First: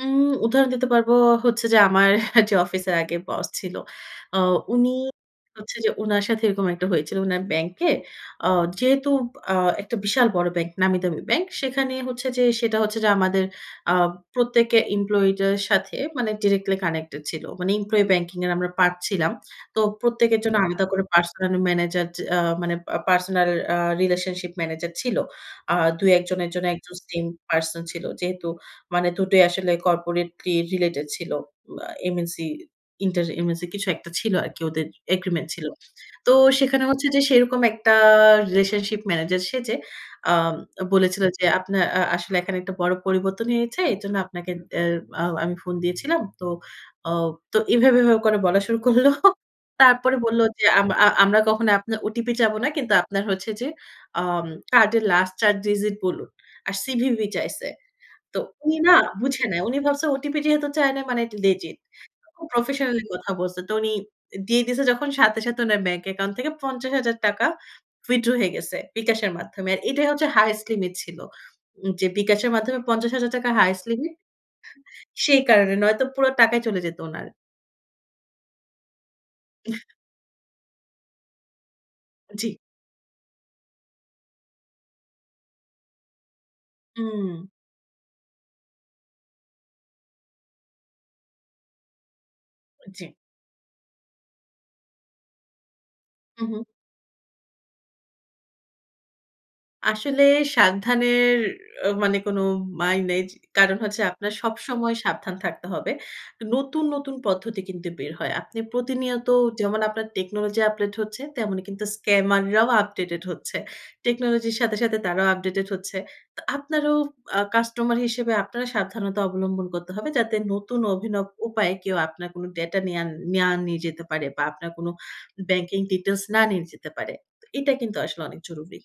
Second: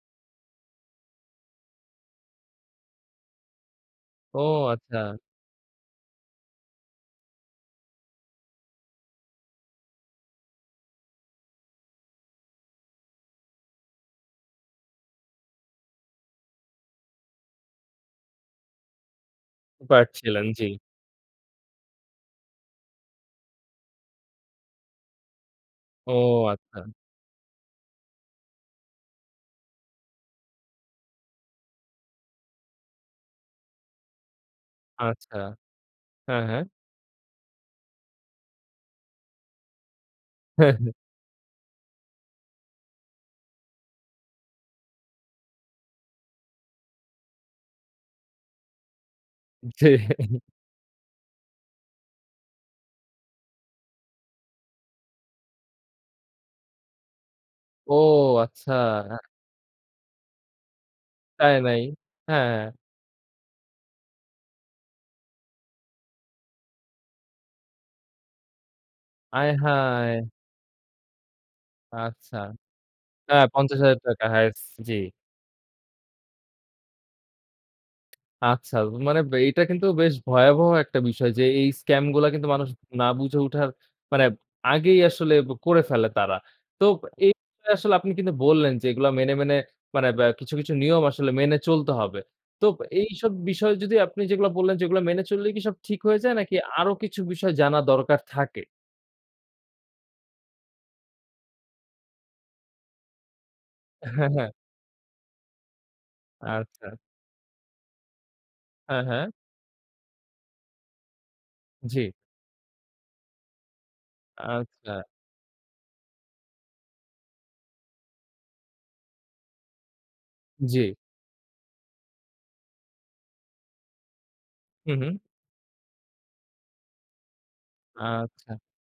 উম উদাহরণ দিতে পারবো হচ্ছে যে, আমার যে অফিসের আগে বস ছিল, আ ও উনি আচ্ছা। হচ্ছে যে উনার সাথে এরকম একটা হয়েছিল। উনার ব্যাংকে আ যেহেতু আ একটা বিশাল বড় ব্যাংক, নামি দামি ব্যাংক, সেখানে হচ্ছে যে সেটা হচ্ছে যে আমাদের আ প্রত্যেকে এমপ্লয়িদের সাথে মানে ডিরেক্টলি কানেক্টেড ছিল, মানে এমপ্লয়ি ব্যাংকিং এর আমরা পার্ট পাচ্ছিলাম। তো প্রত্যেকের পারছিলেন, জন্য জি। আলাদা করে পার্সোনাল ম্যানেজার, যে আ মানে পা পার্সোনাল আ রিলেশনশিপ ম্যানেজার ছিল। আ ও ২-১ জনের জন্য আচ্ছা। ১ জন সেম পারসন ছিল। যেহেতু মানে দুটোই আসলে কর্পোরেটলি রিলেটেড ছিল। আ এমএনসি ইন্টারএমএসি কিছু একটা ছিল আরকি ওদের আচ্ছা। এগ্রিমেন্ট ছিল। তো হ্যাঁ, হ্যাঁ। সেখানে হচ্ছে যে সেরকম একটা রিলেশনশিপ ম্যানেজার সেজে আম হ্যাঁ, হ্যাঁ। বলেছিল যে আপনার আ আসলে এখানে একটা বড় পরিবর্তন হয়েছে। এরজন্য আপনাকে অ্যা আ আমি ফোন দিয়েছিলাম। তো অ তো এভাবে, এভাবে করে বলা শুরু করল। জি। তারপরে বলল যে আম আ আমরা কখনো আপনার ওটিপি চাইবো না। কিন্তু আপনার হচ্ছে যে আম কার্ডের লাস্ট ৪ ডিজিট বলুন আর সিভিভি চাইছে। ও তো আচ্ছা। উনি না, বুঝে নাই, উনি ভাবছে ওটিপি যেহেতু চায় নাই মানে এটা তাই লেজিট, নাই। হ্যাঁ, খুব হ্যাঁ। প্রফেশনালি কথা বলছে, তো উনি অ্যা দিয়ে দিয়েছে যখন। সাথে, সাথে উনার ব্যাংক অ্যাকাউন্ট থেকে ৳৫০,০০০ উইথড্র হয়ে গেছে বিকাশের আয় মাধ্যমে। আর এটাই হায়! হচ্ছে হাইয়েস্ট লিমিট ছিল। উম যে আচ্ছা। বিকাশের মাধ্যমে পঞ্চাশ হাজার হ্যাঁ, টাকা পঞ্চাশ হাইয়েস্ট হাজার লিমিট টাকা হাইয়েস্ট জি। সেই কারণে, নয়তো পুরা টাকাই চলে যেত উনার। আচ্ছা, মানে ব্যা এইটা কিন্তু বেশ ভয়াবহ একটা বিষয় যে এই স্ক্যামগুলা জি। কিন্তু মানুষ না বুঝে উঠার, মানে আগেই আসলে ব করে ফেলে তারা। তো এই উম। বিষয়ে আসলে আপনি কিন্তু বললেন যে এগুলা মেনে, মেনে মানে ব্যা কিছু, কিছু নিয়ম আসলে মেনে চলতে হবে। তো জি। এইসব বিষয় যদি আপনি যেগুলা বললেন, যেগুলা মেনে চললেই কি সব ঠিক হয়ে যায়? নাকি উহু। আরো কিছু বিষয় জানা দরকার থাকে? আসলে সাবধানের আ মানে কোনো মাইর নেই। জি, কারণ হচ্ছে হ্যাঁ, আপনার হ্যাঁ। সবসময় সাবধান থাকতে হবে। নতুন, আচ্ছা। নতুন পদ্ধতি কিন্তু বের হয়। আপনি হ্যাঁ, হ্যাঁ। প্রতিনিয়ত যেমন আপনার টেকনোলজি আপডেট হচ্ছে, তেমনি কিন্তু জি। স্ক্যামাররাও আপডেটেড হচ্ছে। টেকনোলজির সাথে, আচ্ছা। সাথে তারাও আপডেটেড হচ্ছে। তো আপনারও আ কাস্টমার হিসেবে আপনারও সাবধানতা অবলম্বন করতে হবে, যাতে নতুন জি। অভিনব উপায়ে কেউ আপনার কোনো ডেটা নেয়া নেয়ার নিয়ে যেতে পারে বা আপনার কোনো হু, হু। ব্যাংকিং ডিটেইলস না নিয়ে যেতে না পারে। তো এটা কিন্তু আসলে অনেক আচ্ছা। জরুরি।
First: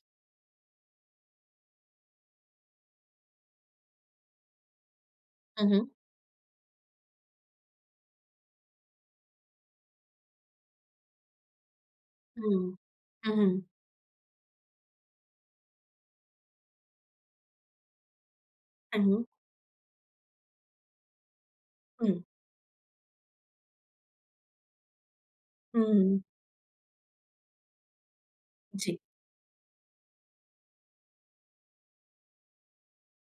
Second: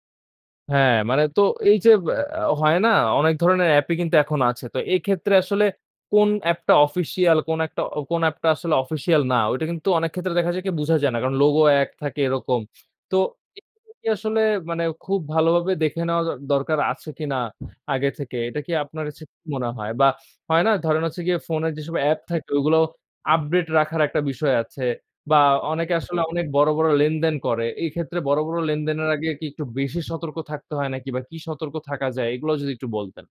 হ্যাঁ, মানে তো এই যে আ আ হয় না? অনেক ধরনের অ্যাপই কিন্তু এখন আছে। তো এইক্ষেত্রে হু, আসলে হু কোন অ্যাপটা অফিসিয়াল, কোন একটা অ কোন অ্যাপটা আসলে অফিসিয়াল না, ওইটা কিন্তু অনেক ক্ষেত্রে দেখা যায় কি বুঝা যায় না কারণ লোগো এক থাকে এরকম। হুম। তো উহু। এগুলো কি আসলে মানে খুব ভালোভাবে দেখে নেওয়া দ দরকার আছে কিনা আগে থেকে, এটা কি আপনার উহু। হচ্ছে কি মনে হয়? বা হয় না, ধরেন হচ্ছে গিয়ে ফোনে যেসব অ্যাপ হুম। থাকে ওইগুলো আপডেট রাখার একটা বিষয় আছে বা হু, অনেকে হুম। আসলে অনেক বড়, বড় লেনদেন করে। এইক্ষেত্রে বড়, বড় জি। লেনদেনের আগে কি একটু বেশি সতর্ক থাকতে হয় নাকি বা কি সতর্ক থাকা যায় এগুলাও যদি একটু বলতেন।